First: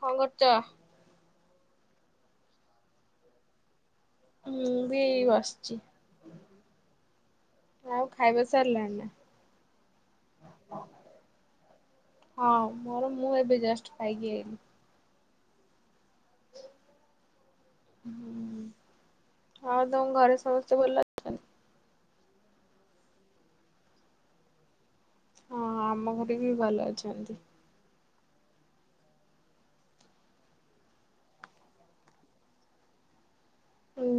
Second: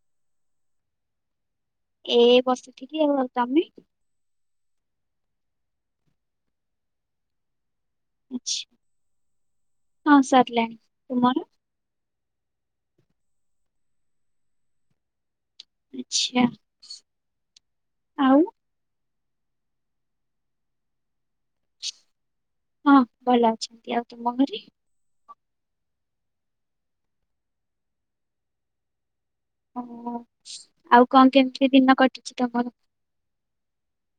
କଣ କରୁଚ? ଏ ବସିଥିଲିକି ଆଉ ତମେ? ମୁଁ ବି ବସିଛି। ଆଉ ଖାଇବା ଆଛା ସାରିଲାଣି ହଁ ସରିଲାଣି ନା? ତୁମର? ହଁ। ମୋର ମୁଁ ଏବେ ଜଷ୍ଟ ଖାଇକି ଆଇଲିି। ଆଛା ଆଉ। ହୁଁ ଆଉ ତମ ଘରେ ସମସ୍ତେ ଭଲ ଅଛନ୍ତି? ହଁ। ଭଲ ଅଛନ୍ତି। ଆଉ ତୁମ ଘରେ? ହଁ। ଆମ ଘରେ ବି ଭଲ ଅଛନ୍ତି। ଓ ହୋ ଆଉ କଣ କେମିତି ଦିନ କଟିଛି ତମର?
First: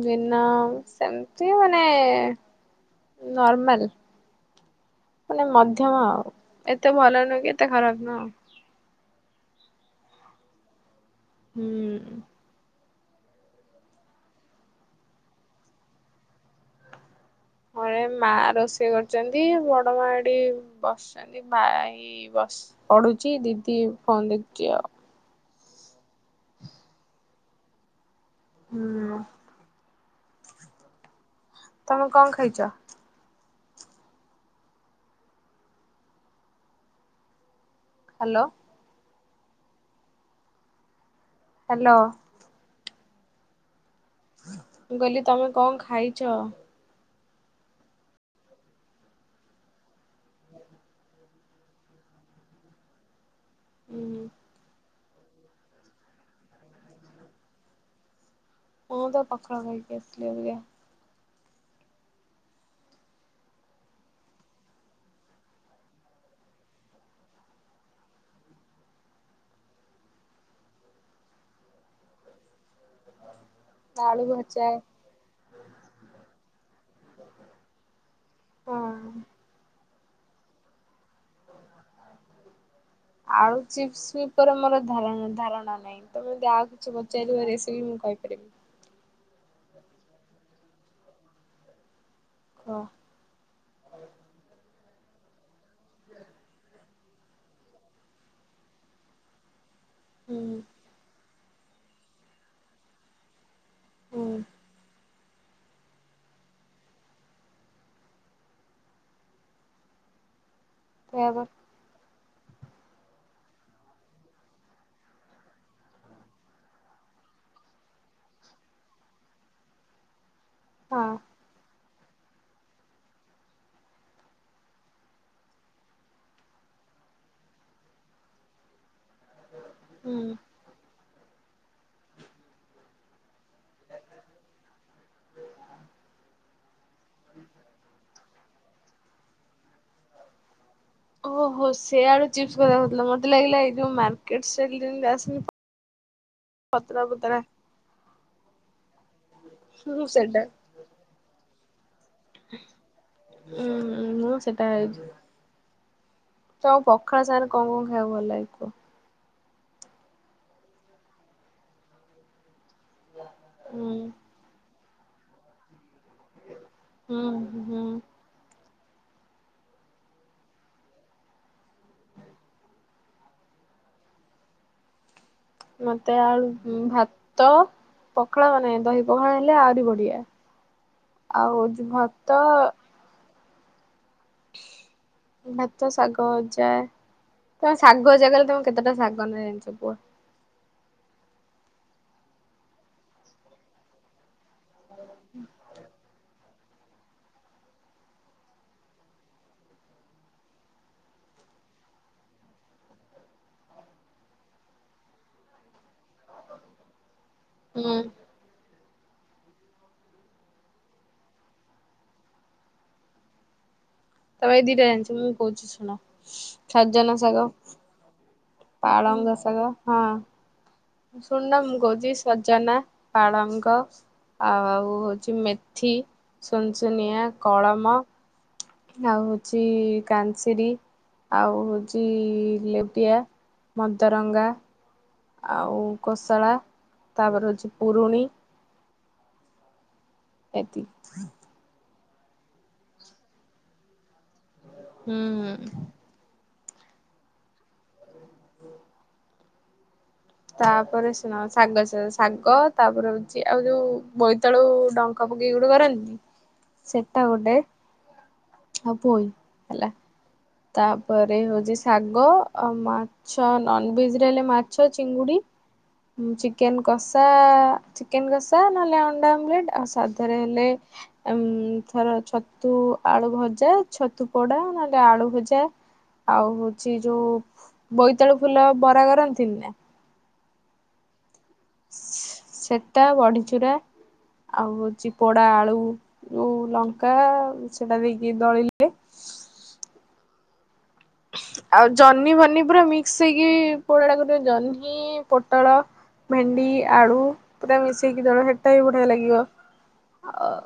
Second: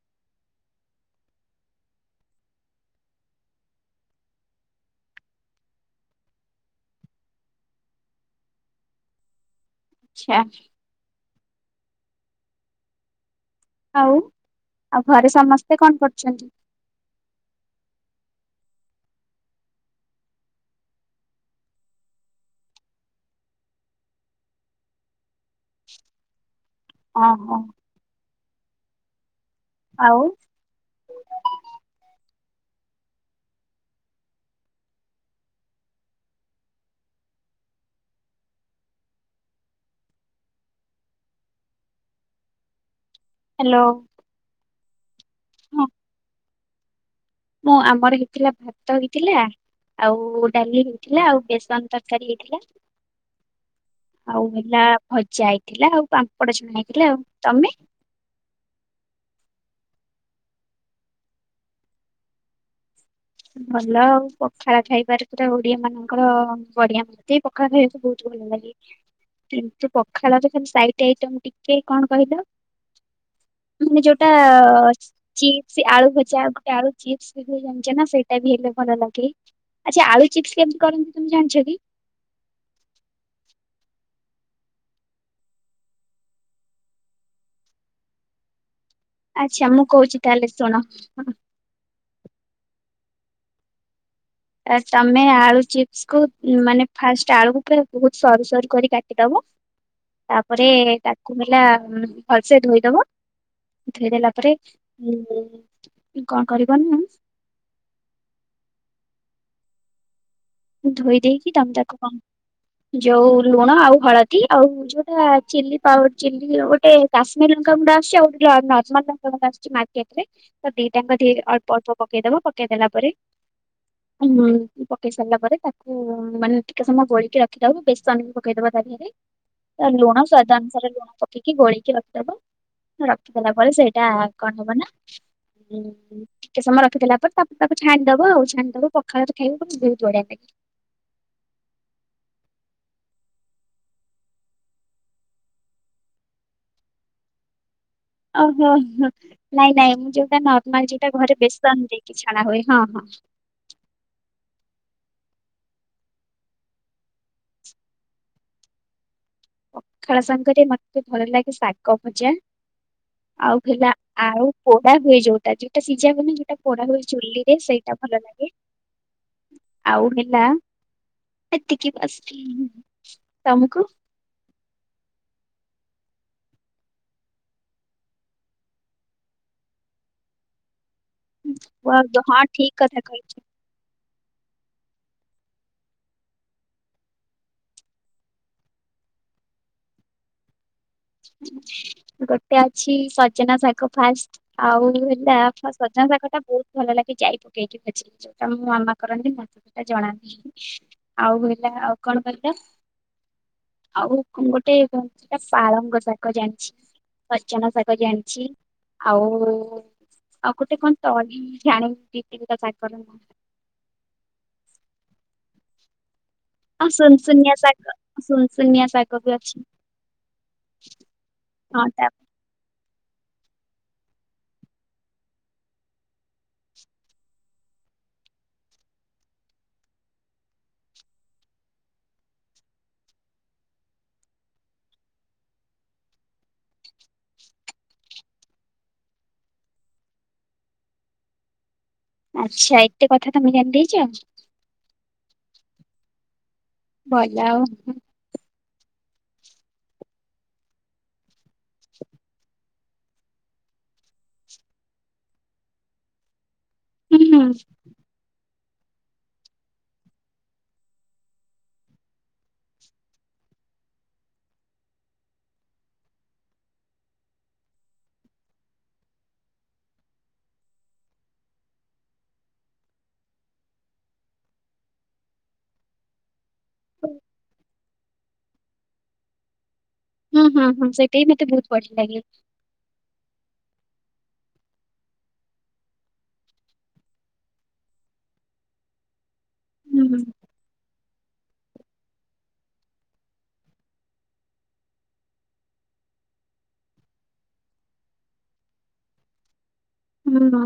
ବିନା ସେମତି ମାନେ। ନର୍ମାଲ। ମାନେ ମଧ୍ୟମ ଆଉ ଏତେ ଭଲ ନୁହଁ କି ଏତେ ଖରାପ ନୁହଁ ଆଉ। ଆଚ୍ଛା। ହୁଁ। ଆଉ ଆଉ ଘରେ ସମସ୍ତେ କଣ କରୁଛନ୍ତି? ଘରେ ମା ରୋଷେଇ କରୁଛନ୍ତି। ବଡ ମା ଏଠି ବସିଛନ୍ତି। ଭାଇ ବ ପଢୁଛି ଦିଦି ଫୋନ ଦେଖୁଛି ଆଉ। ହଁ ହଁ। ହୁଁ। ଆଉ? ତମେ କଣ ଖାଇଛ? ହ୍ୟାଲୋ। ହ୍ୟାଲୋ। ହ୍ୟାଲୋ। ମୁ କହିଲି ତମେ କଣ ହଁ ଖାଇଛ? ମୁଁ ଆମର ହେଇଥିଲା ଭାତ ହେଇଥିଲା ଆଉ ଡାଲି ହେଇଥିଲା ଆଉ ବେସନ ତରକାରୀ ହେଇଥିଲା। ହୁଁ ଆଉ ହେଲା ଭଜା ହେଇଥିଲା ଆଉ ପାମ୍ପଡ ଛଣା ହେଇଥିଲା ଆଉ। ତମେ? ଓ ତ ପଖାଳ ଖାଇକି ଆସିଲି ଏବେ। ଭଲ ଆଉ ପଖାଳ ଖାଇବାରେ ପୁରା ଓଡିଆ ମାନଙ୍କର ବଢିଆ ପଖାଳ ଖାଇବା ସ ବହୁତ। ଭଲ ଲାଗେ। କି ପଖାଳର ତ ସାଇଟ୍ ଆଇଟମ ଟିକେ କଣ କହିଲ? ମାନେ ଆଳୁ ଯୋଉଟା ଭଜା ଚିପ୍ସ ଆଳୁ ଭଜା ଗୋଟେ ଆଳୁ ଚିପ୍ସ ବି ଜାଣିଛ ନା ସେଇ ଟା ବି ହେଲେ ହଁ। ଭଲ ଲାଗେ ଆଚ୍ଛା ଆଳୁ ଚିପ୍ସ କେମିତି କରନ୍ତି ତମେ ଜାଣିଛ କି? ଆଳୁ ଚିପ୍ସ ଉପରେ ମୋର ଧାରଣା ନାହିଁ। ତମେ ଯ ଆଉ କିଛି ପଚାରିବ ରେଶିପି କହିପାରିବି। ଆଚ୍ଛା ମୁଁ କହୁଛି ତାହେଲେ ଶୁଣ। କ। ଆ ତମେ ଆଳୁ ଚିପ୍ସକୁୁ ମାନେ ଫାଷ୍ଟ ଆଳୁକୁ ବହୁତ ସରୁ ସରୁ କରି କାଟିଦବ ହୁଁ ତାପରେ କୁହେଲା ଭଲସେ ଧୋଇ ଦବ ହୁଁ ଧୋଇଦଲା ପରେ କଣ କରିବନି ଧୋଇ ଦେଇକି ତମେ ତାକୁ କମ୍ ହ। ଯୋଉ ଲୁଣ ଆଉ ହଳଦୀ ଆଉ ଯୋଉଟା ଚିଲି ପାଉ ଚିଲି ଗୋଟେ କାଶ୍ମୀର ଲଙ୍କା ଗୁ ଦସ୍ ଯୋଉ ଆ ନର୍ମାଲ ପାଉଡର ଆସୁଛି ମାର୍କେଟ ରେ। ତ ହଁ ଦିଟାଙ୍କ ଟିକେ ଅଳ୍ପ ଅଳ୍ପ ପକେଇ ଦବ ପକେଇଦେଲା ପରେ ପକେଇସା ସାରିଲା ପରେ ତାକୁ ମାନେ ଟିକେ ସମୟ ଗୋଳିକି ରଖିଦବ ବେସନ ବି ପକେଇଦବା ସେଥିରେ ତା ଲୁଣ ହୁଁ। ସ୍ୱାଦ ଅନୁସାରେ ଲୁଣ ପକେଇକି ଗୋଳେଇକି ରଖିଦବ। ରଖିଦେଲା ପରେ ସେଇଟା କଣ ହବ ନା ଟିକେ ସମୟ ର ଖି ଦେଲା ପରେ ତା ତାକୁ ଛାଣିଦବ ଆଉ ଛାଣିଦବ ପଖାଳରେ ଖାଇବ ବହୁତ୍ ବଢିଆ ଲାଗିବ। ଓହୋ ସେଆଡୁ ଚିପ୍ସ କଥା ହଉ ଥିଲା ମତେ ଲାଗିଲା ଏଇ ଯୋଉ ମାର୍କେଟ ପତଳା ପତଳା। ଓହୋ ହୋ ନାଇଁ ନାଇଁ ହୁଁ ମୁଁ ସେଟା ଯୋଉଟା ନର୍ମାଲ ଯୋଉଟା ଘରେ ବେସନ ଦେଇକି ଛଣା ହୁଏ ହଁ ହଁ। ଉୁଁ ମୁଁ ସେଟା ତ ପଖାଳ ସାଙ୍ଗରେ କଣ କଣ ଖାଇବାକୁ ଭଲ ଲାଗେ କୁହ? ପଖାଳ ସାଙ୍ଗରେ ମତେ ଭଲ ଲାଗେ ଶାଗ ଭଜା। ଆଉ ହେଲା ହୁଁ। ଆଉ ପୋଡା ହୁଏ ଯୋଉଟା ଯୋଉଟା ଯ ମ ଯୋଉଟା ପୋଡା ହୁଏ ହୁଁ ଚୁଲିରେ ହୁଁ ସେଇଟା ଭଲ ଲାଗେ। ଆଉ ହେଲା ଏତିକି ବସି ତମକୁ ମୋତେ ଆଳୁ ଭାତ ପଖାଳ ମାନେ ଦହି ପଖାଳ ହେଲେ ଆହୁରି ବଢିଆ। ଆଉ ୱାଓ, ତ ହଁ ଭାତ ଠିକ କଥା କହିଛ। ଭାତ ଶାଗ ଭଜା। ତମେ ଶାଗ ଜାଗାରେ, ତମେ କେତେଟା ଶାଗ ନା ଜା ଣିଛ କୁହ? ଗୋଟେ ଅଛି ସଜନା ଶାଗ ଫାଷ୍ଟ। ଆଉ ହେଲା ସଜନା ଶାଗ ଟା ବହୁତ ଭଲ ଲାଗେ ଯାଇ ପକେଇକି ବଜିି ଯୋଉଟା ମୋ ମାମା କରନ୍ତି ମତଟା ଜଣାନ୍ତିି ଆଉ ହେଲା ଆଉ କଣ କରିବା? ହ। [inaudible] ଆଉ ଗୋଟେ ସେଟା ପାଳଙ୍ଗ ଶାଗ। ଶାଗ ଜାଣିଛି, ସଜନା ଶାଗ ହୁଁ ଜାଣିଛି ଆଉ ଆଉ ଗୋଟେ କଣ ତଣି ଛାଣି କି କର ତ ଏ ଦିଟା ଜାଣିଛ, ମୁଁ କହୁଛି ଶୁଣ? ଆଉ ସଜନା ଶାଗ, ସୁନସୁନିଆ ସୁନସୁନିଆ ଶାଗ ବି ପାଳଙ୍ଗ ଅଛି ଶାଗ, ହଁ। ଶୁଣୁନ ମୁଁ ହଁ ତା କହୁଚି -ସଜନା, ପାଳଙ୍ଗ ଆଉ ହଉଚି ମେଥି, ସୁନସୁନିଆ, କଳମ ଆଉ ହଉଚି କାନସିର ଆଉ ହଉଚି ଲେଉଟିଆ, ମଦରଙ୍ଗା ଆଉ କୋଶଳା ତାପରେ ହଉଚି ପୁରୁଣି ଏତିକି। ଆଚ୍ଛା, ଏତେ କଥା ତମେ ଜଣି ଦେଇଚ? ହୁଁ ହୁଁ। ଭଲ ଆଉ ତାପରେ ଶୁଣ ଶାଗ, ଶାଗ ତାପରେ ହଉଛି ଆଉ ଯୋଉ ବୋଇତାଳୁ ଡଙ୍କ ପକେଇ ଗୋଟେ କରନ୍ତିନି। ହୁଁ ସେଟା ହୁଁ ଗୋଟେ ଆଉ ପୋଇ ହେଲା। ତାପରେ ହଉଚି ଶାଗ ଆଉ ମାଛ, ନନ୍ ଭେଜ୍ ରେ ହେଲେ ମାଛ ଚିଙ୍ଗୁଡି। ଚିକେନ୍ କସା, ଚିକେନ୍ କସା ନହେଲେ ଅଣ୍ଡା ଆମଲେଟ୍ ଆଉ ସାଧାରେ ହେଲେ ଥରେ ଛତୁ ଆଳୁ ଭଜା, ଛତୁ ପୋଡା, ନହେଲେ ଆଳୁ ଭଜା ଆଉ ହଉଚି ଯୋଉ ବୋଇତାଳୁ ଫୁଲ ବରା, କରନ୍ତିନି ନା। ହୁଁ ହୁଁ ହୁଁ ସେଇଟା ବି ମତେ ବହୁତ ବଢିଆ ଲାଗେ। ଯଉଟ [unintelligible] ଆଉ ହଉଚି ପୋଡା ଆଳୁ, ଯୋଉ ଲଙ୍କା ସେଟା ବି ଦେଇକି ଦଳିଲେ [unintelligible] ହୁଁ ହୁଁ ହ [unintelligible] ଆଉ ଜହ୍ନି ବହ୍ନି ପୁରା ମିକ୍ସ୍ ହେଇକି ପୋଡ଼ାଟା କରି ଜହ୍ନି, ପୋଟଳ ଭେଣ୍ଡି, ଆଳୁ, ପୁରା ମିଶେଇକି ଦଳ ସେଟା ବି ବଢିଆ ଲାଗିବ। ହୁଁ। ଆଉ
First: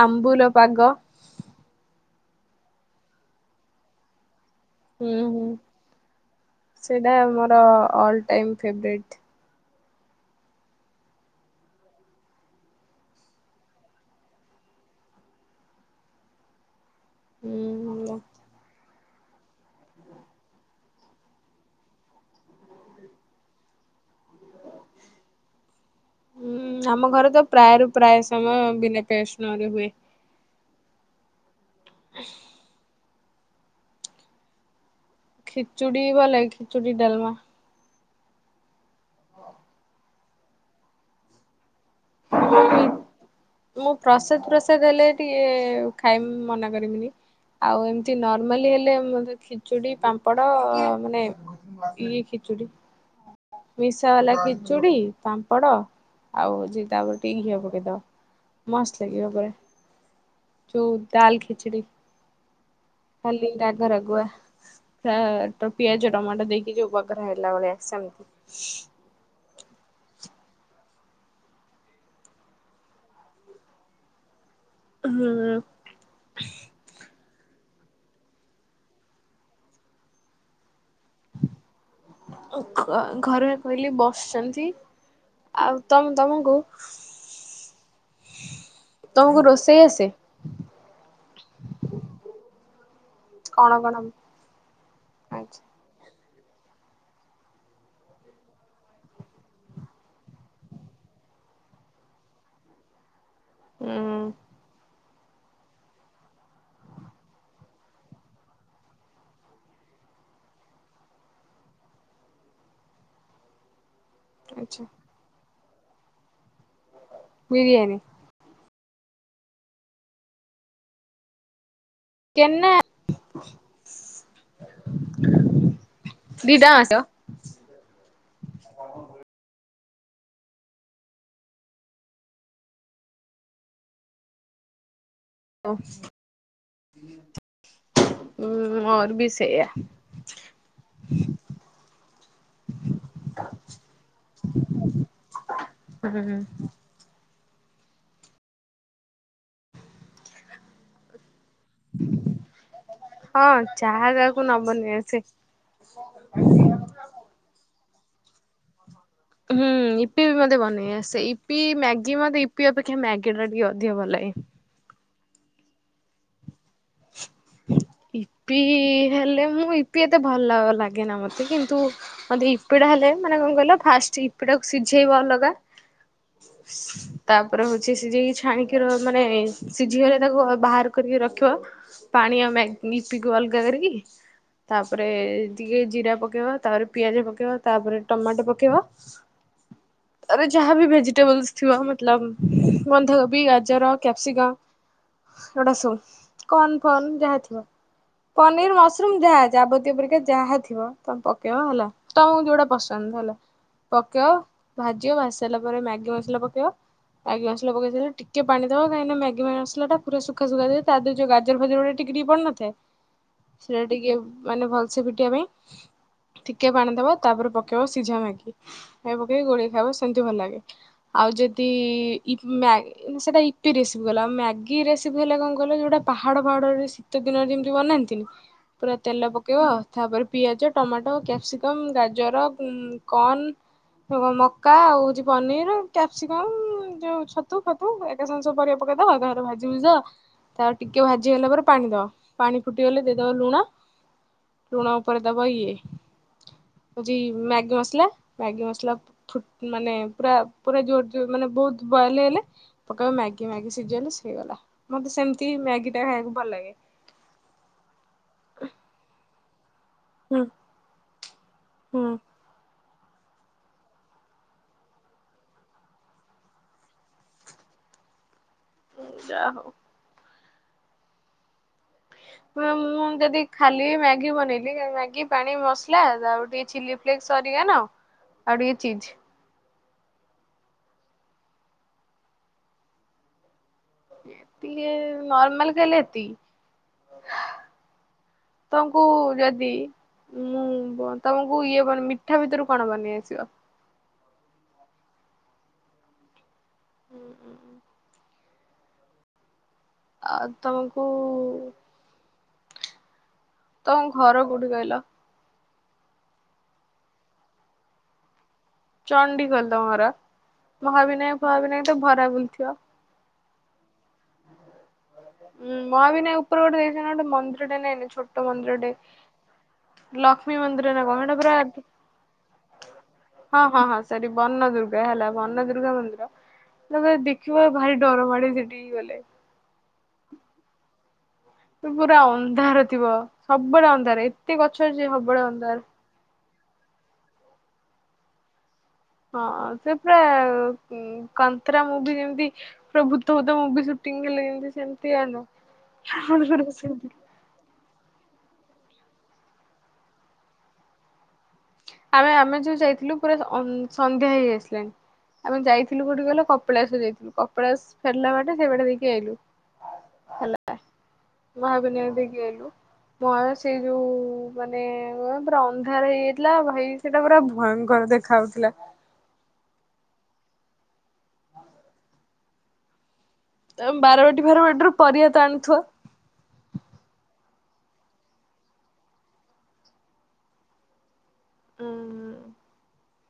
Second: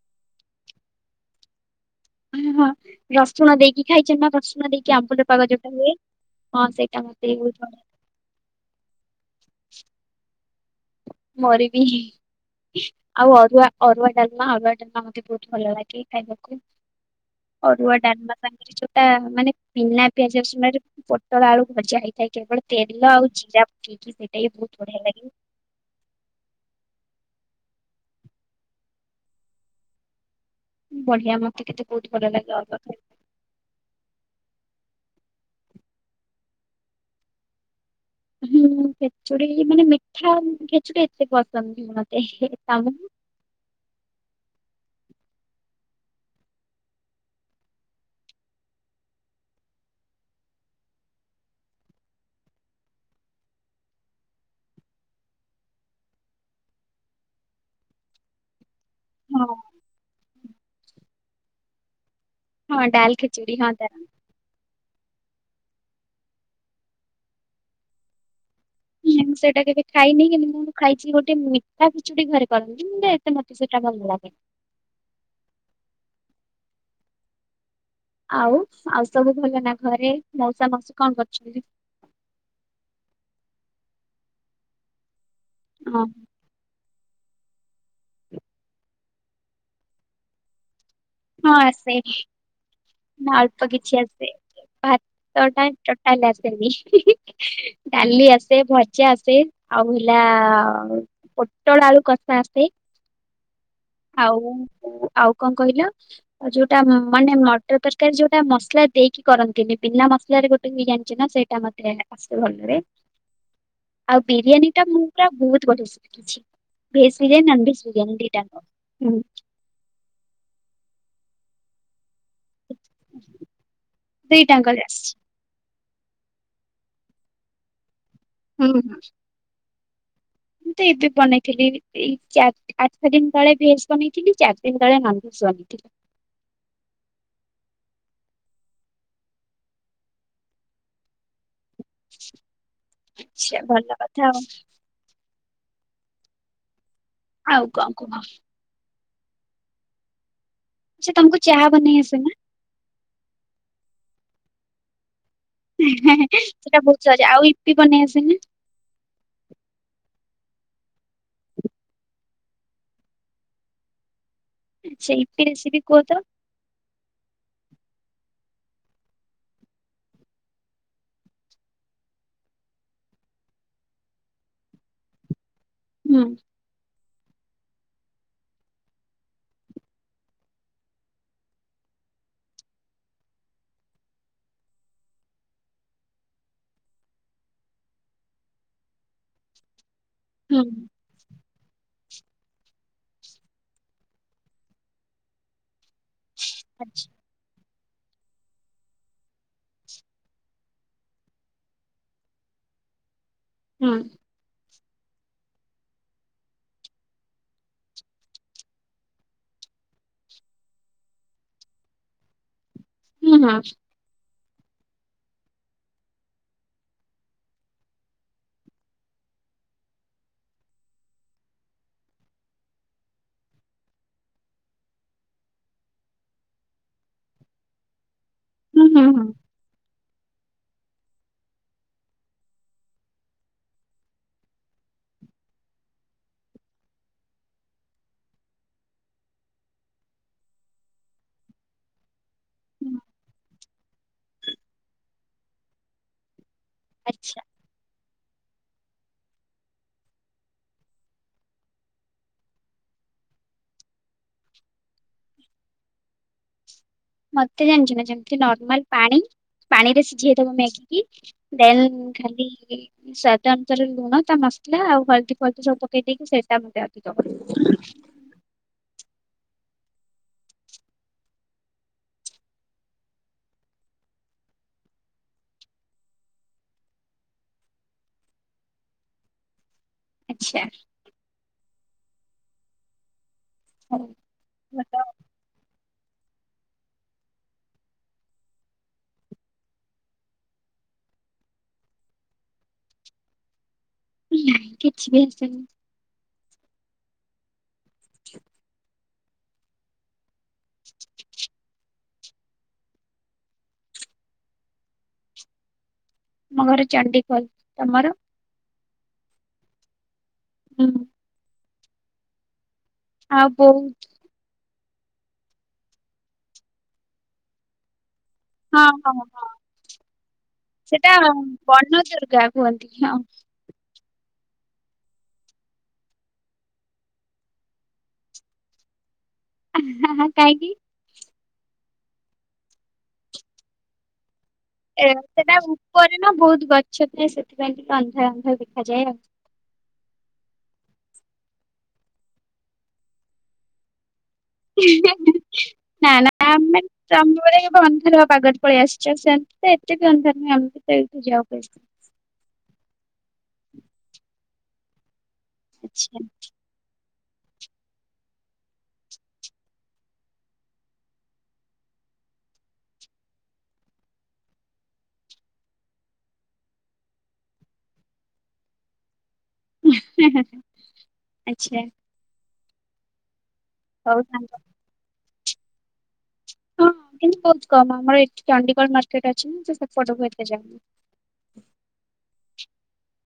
ଆମ୍ବୁଲ ପାଗ। ହୁଁ, ହଁ, ରସୁଣ ଦେଇକି ଖାଇଛ ନା ରସୁଣ ଦେଇକି ହୁଁ ଆମ୍ବୁଲ ହୁଁ ପାଗ ଜଉଟା ହୁଏ। ହଁ ସେଇଟା ମତେ ବି ବହୁତ ମୋର ବଢିଆ ଅଲ୍ ଟାଇମ୍ ଫେବ୍ରେଟ୍। [unintelligible] ମୋର ବି ଆଉ ଅରୁଆ, ଅରୁଆ ଡାଲମା, ଅରୁଆ ଡାଲମା ମତେ ବହୁତ ଭଲ ଲାଗେ ଖାଇବାକୁ। ଅରୁଆ ହୁଁ ଡାଲ୍ ମା ପାଇଁ ତା ମାନେ ବିନା ପିଆଜ ରସୁଣ ରେ ପୋଟଳ ଆଳୁ ଭଜା ହେଇଥାଏ, କେବଳ ତେଲ ଆଉ ଜିରା ପକେଇ ସେଇଟା ବି ବହୁତ ବଢିଆ ଲାଗେ। ହୁଁ ଆମ ଘରେ ତ ପ୍ରାୟରୁ ପ୍ରାୟ ସମୟ ବିନା ପିଆଜ ରସୁଣ ରେ ହୁଏ। ବଢିଆ ମତେ କିନ୍ତୁ ବହୁତ ଭଲ ଲାଗେ, ଅଲଗା ଖିଚୁଡ଼ି ଭଲେ, ଖିଚୁଡ଼ିି ଡାଲମା। ହୁଁ ଖେଚୁଡି ମାନେ, ମିଠା ଖେଚୁଡି ଏତେ ପସନ୍ଦ। ମତେ ହି ଖାଇ ଦଉନୁ। [unintelligible] ମୁଁ ପ୍ରସାଦ, ପ୍ରସାଦ ହେଲେ ଟିକେ ଖାଇମି ମନା କରିମିନି। ଆଉ ଏମିତି ନର୍ମାଲି ହେଲେ ମ ଖିଚୁଡି ପାମ୍ପଡ ମାନେ ଇଏ ଚୁଡି ମିଶା ବାଲା ଖିଚୁଡି ପାମ୍ପଡ ଆଉ ହଉଚି ତାପରେ ଟିକେ ଘିଅ ପକେଇଦବା ମସ୍ତ୍ ଲାଗିବ ହଁ। ପୁରା ଯୋଉ ଡାଲ୍ ଖିଚିଡ଼ି ହଁ ଡାଲ ଖାଲି ଖେଚୁଡି ହଁ ରାଗ ତା ରାଗୁଆ ତା ତ ପିଆଜ ଟମାଟୋ ଦେଇକି ଯୋଉ ପକାର ହେଲା ଭଳିଆ ସେମିତି ଇଏମ ସେଟ୍ ସେଟା କେବେ ଖାଇନି କିନ୍ତୁ ଖାଇଛି ଗୋଟେ ମିଠା ଖିଚୁଡି ଘରେ କରନ୍ତିୁ, ଏତେ ମତେ ସେଇଟା ଭଲ ଲାଗେ ହଁ। ଆଉ ଆଉ ସବୁ ଭଲ ନା ଘରେ ମସା ମସ ଘରେ କହିଲି ବସିଛନ୍ତି। ଆଉ ହଁ ତମ ତମକୁ ତମକୁ ରୋଷେଇ ଆସେ? ହଁ ଆସେ। ନା ଅଳ୍ପ କଣ କଣ? କିଛି ଆସେ ଭାତ ଆଛା ଟା ଟଟାଲି ଆସେ ଡାଲି ଆସେ ଭଜା ଆସେ ଆଉ ହେଲା ପଟଳ ଆଳୁ କସ ଆସେ ହୁଁ ଆଉ ଆଉ କଣ କହିଲ ଯୋଉଟା ମାନେ ମଟର ତରକାରୀ ଯୋଉଟା ମସଲା ଦେଇକି କରନ୍ତିନି ପନା ମସଲାରେ ଗୋଟେ ବିରି ଜଛି ନା ସେଇଟା ମାତେ ଆସେ ଭଲରେ ହ ଆଉ ବିରିୟାନୀ ଟା ମୁଁ ପୁରା ବହୁତ ବଢିଆ ଶିଖିଛି, veg biryani non veg biryani ଦିଟା ନ ହୁଁ। କେନା ସେଇଟାଙ୍କଲ ଦିଦା ମାଛ ହୁଁ। ମୁଁ ତ ଏବେ ବନେଇଥିଲି ଏଇ ଚ ଆଠ ଦିନ ତଳେ ଭେଜ ବନେଇଥିଲି, ଚାରି ଦିନ ତଳେ ନ ହଁ। ହୁଁ ବି ସେଇ ଆ ଆଛା ଭଲ କଥା ଆଉ। ହୁଁ ହ। ଆଉ କ ଆଉ କ ଆଛା ତମକୁ ଚାହା ବନେଇ ଆସେ ନା? ହଁ ଚାହା ଯାହାକୁ ନ ବନେଇ ଆ ସେ ସେଇଟା ବହୁତଛି ଆଉ ଇପି ବନେଇ ଆସେ? ହୁଁ ଇପି ବି ମତେ ବନେଇ ଆସ ଇି ମଗି ମତେ ଇି ଅପେକ୍ଷା ମ୍ୟାଗି ଟା ଟିକେ ଅଧିକ ଭଲ ଲାଗେ। ଆ ସେ ଏଇପେ ଆସିବି କୁହ ତ? [inaudible] ଇପି ହେଲେ ମୁଁ ଇପି ଏତେ ଭଲ ଲାଗେନା ମତେ କିନ୍ତୁ ମତେ ଇ ହେଲେ ମାନେ କଣ କହିଲ ଫାଷ୍ଟ ଏପଡା ସିଝେଇବ ଅଲଗା ହୁଁ ତାପରେ ହଉଛି ସିଝେଇକି ଛାଣିକି ର ମାନେ, ସିଝିଗଲେ ତାକୁ ବାହାର କରିକି ରଖିବା ପାଣିଆମେ ନିପିକ ଆଲ କ କରିକି ତାପରେ ଟିକେ ଜିରା ପକେଇବା, ତାପରେ ପିଆଜ ପକେଇବା ତାପରେ ଟମାଟୋ ପକେଇବା ରେ ହୁଁ। ଯାହାବ ଭେଜିଟେବଲସ ଥିବ ମେ ମଲ ବନ୍ଧକୋବି ଗାଜର କ୍ୟାପ୍ସିକା ଏଟା ସବ କନ ଫନ୍ ଯାହା ଥିବ ପନିର ମସରୁମ ଯାହା ଯାବତୀୟ ପରକ୍ଷା ଯାହା ଥିବ, ତମେ ପକେଇବା ହେଲା ତମକୁ ଯୋଉଟା ପସନ୍ଦ ହେଲା ହୁଁ ପକେଇଅ ଭାଜ ଭାଜି ସାରିଲା ପରେ ମ୍ୟାଗି ମସଲା ପକେଇବ ମ୍ୟାଗି ମସଲା ପକେଇ ସାରା ଟିକେ ପାଣି, ଦବା କାହିଁକି ମ୍ୟାଗି ମସଲା ପୁରା ସୁଖା ଦେ ତା ଦେରେ ଯୋଉ ଗାଜର ଭାଜଲ ଗୋଟେ ଟିକେ ପଡିିନଥାଏ ହୁଁ ହୁଁ ସେଟା ଟିକେ ମାନେ ଭଲସେ ପିଟିବା ପାଇଁ ଟିକେ ପାଣି ଦବା ତାପରେ ପକେଇବ, ସିଝା ମ୍ୟାଗି ମ ପକେଇକି ଗୋଳେଇ ଖାଇବ ସେମତି ଭଲ ଲାଗେ ଆଉ ଯଦି ଇ ପ ସେଟା ଇପି ରେସିପି ଗଲା ଆଉ ମାଗି ରେସିପି ହେଲା କଣ କହିଲ ଜଉଟା ପାହାଡ ପାହାଡରେ ଶୀତ ଦିନରେ ଯେମିତି ବନାନ୍ତିନି ହୁଁ ପୁରା ହୁଁ ତେଲ ପକେଇବ ଆଉ ତାପରେ ପିଆଜ ଟମାଟୋ କ୍ୟାପସିକମ୍ ଗାଜର କନ କଣ ମକା ଆଉ ହଉଛି ପନିର କ୍ୟାପସିକମ ଯୋଉ ଛତୁ ଫତୁ ଏକା ସାଙ୍ଗେ ସବୁ ପରିବା ପକେଇଦବା ତାପରେ ରେ ଭାଜି ଭୁଜି ଦବା ତା ଟିକେ ଭାଜିଗଲା ପରେ ପାଣି ଦବା ପାଣି ହୁଁ। ଫୁଟିଗଲେ ଦେଇଦବ ଲୁଣ ଲୁଣ ଉପରେ ଦବ ଇଏ ମାଗି ହଉଚି ଆଛା ମସଲା। ମ୍ୟାଗି ମସଲା ଫୁ ମାନେ ପୁରା ପୁରା ଜୋରୋ ଜୋର ମାନେ ବହୁତ ବଏଲ ହେଲେ ପକେଇବା ମ୍ୟାଗି ମଗି ସିଝିଲେ ସିଗଲା ମତେ ସେମିତି ମ୍ୟାଗି ଟା ଖାଇବାକୁ ଭଲ ଲାଗେ। ମତେ ଜାଣିଛ ନା ଯେମତି ନର୍ମାଲ ପାଣି। ପାଣିରେ ହୁଁ ସିଝେଇଦବ ମ୍ୟାଗିକି ଦେନ୍ ହୁଁ। ଖାଲି ସାଧାନ ତର ଲୁଣ ତା ମସଲା ଆଉ ହଳଦୀ ଫଳଦି ସବୁ ପକେଇ ଦେଇକି ସେଇଟାବ। ଯାହାଉ। ମାମ ମୁଁ ଯଦି ଖାଲି ମ୍ୟାଗି ବନେଇଲି ମାଗି ପାଣି ମସଲା ଆଉ ଟିକେ ଛିଲି ଫ୍ଲେଗ ସରିଗଲ ଆଉ ଟିକେ ଚିଜ। ଆଚ୍ଛା। ଏତିକି ଭଲ ନର୍ମାଲ କଲେ ଏତିକି, ତଙ୍କୁ ଯଦି, ମୁଁ ଵ ତମକୁ ଇଏ ମାନେ ମିଠା ଭିତରୁ କଣ ବନେଇ ଆସିବ। ନାଇଁ କିଛି ବି ଆସେନି। ହୁଁ ଉ ଉଁ ଆ ତମକୁ ଉ ତମ ଘର କୋଉଠି କହିଲ? ଆମ ଘର ଚଣ୍ଡିଖୋଲ ତମର? ଚଣ୍ଡିଖୋଲ ତମଘର ହୁଁ। ମହାବିନାୟକ ଫହାବିନାୟ ତ ଭରା ବୁଲିଥିବ। ଆଉ ବହୁତ। ଉୁଁ ମହାବିନାୟକ ଉପର ଗୋଟେ ଦେଇଛନ୍ତି ଗୋଟେ ମନ୍ଦିର ଟା ନାଇନ ଛୋ ହଁ ହଁ ହଁ। ଲକ୍ଷ୍ମୀ ମନ୍ଦିର ନା ସେଟା କଣ ହେଟା ପୁରା ବନ ଦୁର୍ଗା କୁହନ୍ତି ହଁ। ହଁ ହଁ ସରି ବର୍ନ ଦୁର୍ଗା ହେଲା ବନ ଦୁର୍ଗା ମନ୍ଦିର। ତାକୁ ଦେଖିବ ଭାରି ଡର ମାଡେ ସେଠିକି ଗଲେ। ହେଁ ହେଁ କାହିଁକି। ପୁରା ଅନ୍ଧାର ଥିବ ସବୁବେଡେ ଅନ୍ଧାର। ଗଛ ଅଛି ଏୟା ସବୁବେଳେ ସେଇଟା ଅନ୍ଧାର। ଉପରେ ନା ବହୁତ ଗଛ ଥାଏ ସେଥିପାଇଁ ଟିକେ ଅନ୍ଧାର ଅନ୍ଧାର ଦେଖାଯାଏ ଆଉ। ହଁ ସେ ପୁରା କନ୍ତରା ମୁଭି ଯେମିତି ପୁରା ଭୂତ ଭୂତ ମୁଭି ସୁଟି ନା ନା ଆମେ ତମ ଭଳିଆ ବନ୍ଧର ହବା ପାଗଟା। ପଳେଇ ଆସିଛ ସେମତି ତ ଏତ ବି ଅନ୍ଧ ନୁହଁ ଏମତି ତ ଏଇଠି ଯବ ଅଛି। ଆମେ ଆମେ ଯୋଉ ଯାଇଥିଲୁ ପୁରା ଅ ସନ୍ଧ୍ୟା ହେଇ ଆାସିଲାଣି। ଆମେ ଯାଇଥିଲୁ ଆଚ୍ଛା କୋଉଠିକି ଗଲେ କପିଳାସ ଯାଇଥିଲୁ କପିଳାସ ଫେରିଲା ବାଟେ ସେଇ ବାଟେ ଦେଇକି ଆଇଲୁ। ହେଲା ମହାବିନାୟକ ଦେଇକି ଆଇଲୁ। ମ ସେଇ ଯୋଉ ମାନେ ପ୍ରା ଅନ୍ଧାର ହେଇଯାଇଥିଲା। ଭାଇ ସେଟା ପୁରା ଭୟଙ୍କର ଦେଖା ଜାଉଥିଲା। ହେଁ ହେଁ ହେଁ ହେଁ ଆଚଛା। ବାରବାଟୀ ସାଙ୍ଗ। ଫାରବାଟିରୁ ପରିବା ତ ଆଣୁଥିବ? ହଁ କିନ୍ତୁ ବହୁତ କମ ଆମର ଏଠି ଚଣ୍ଡିଖୋଲ ମାର୍କେଟ ଅଛି ସେପଟକୁ ହେତେ ଯାଉନୁ। ହୁଁ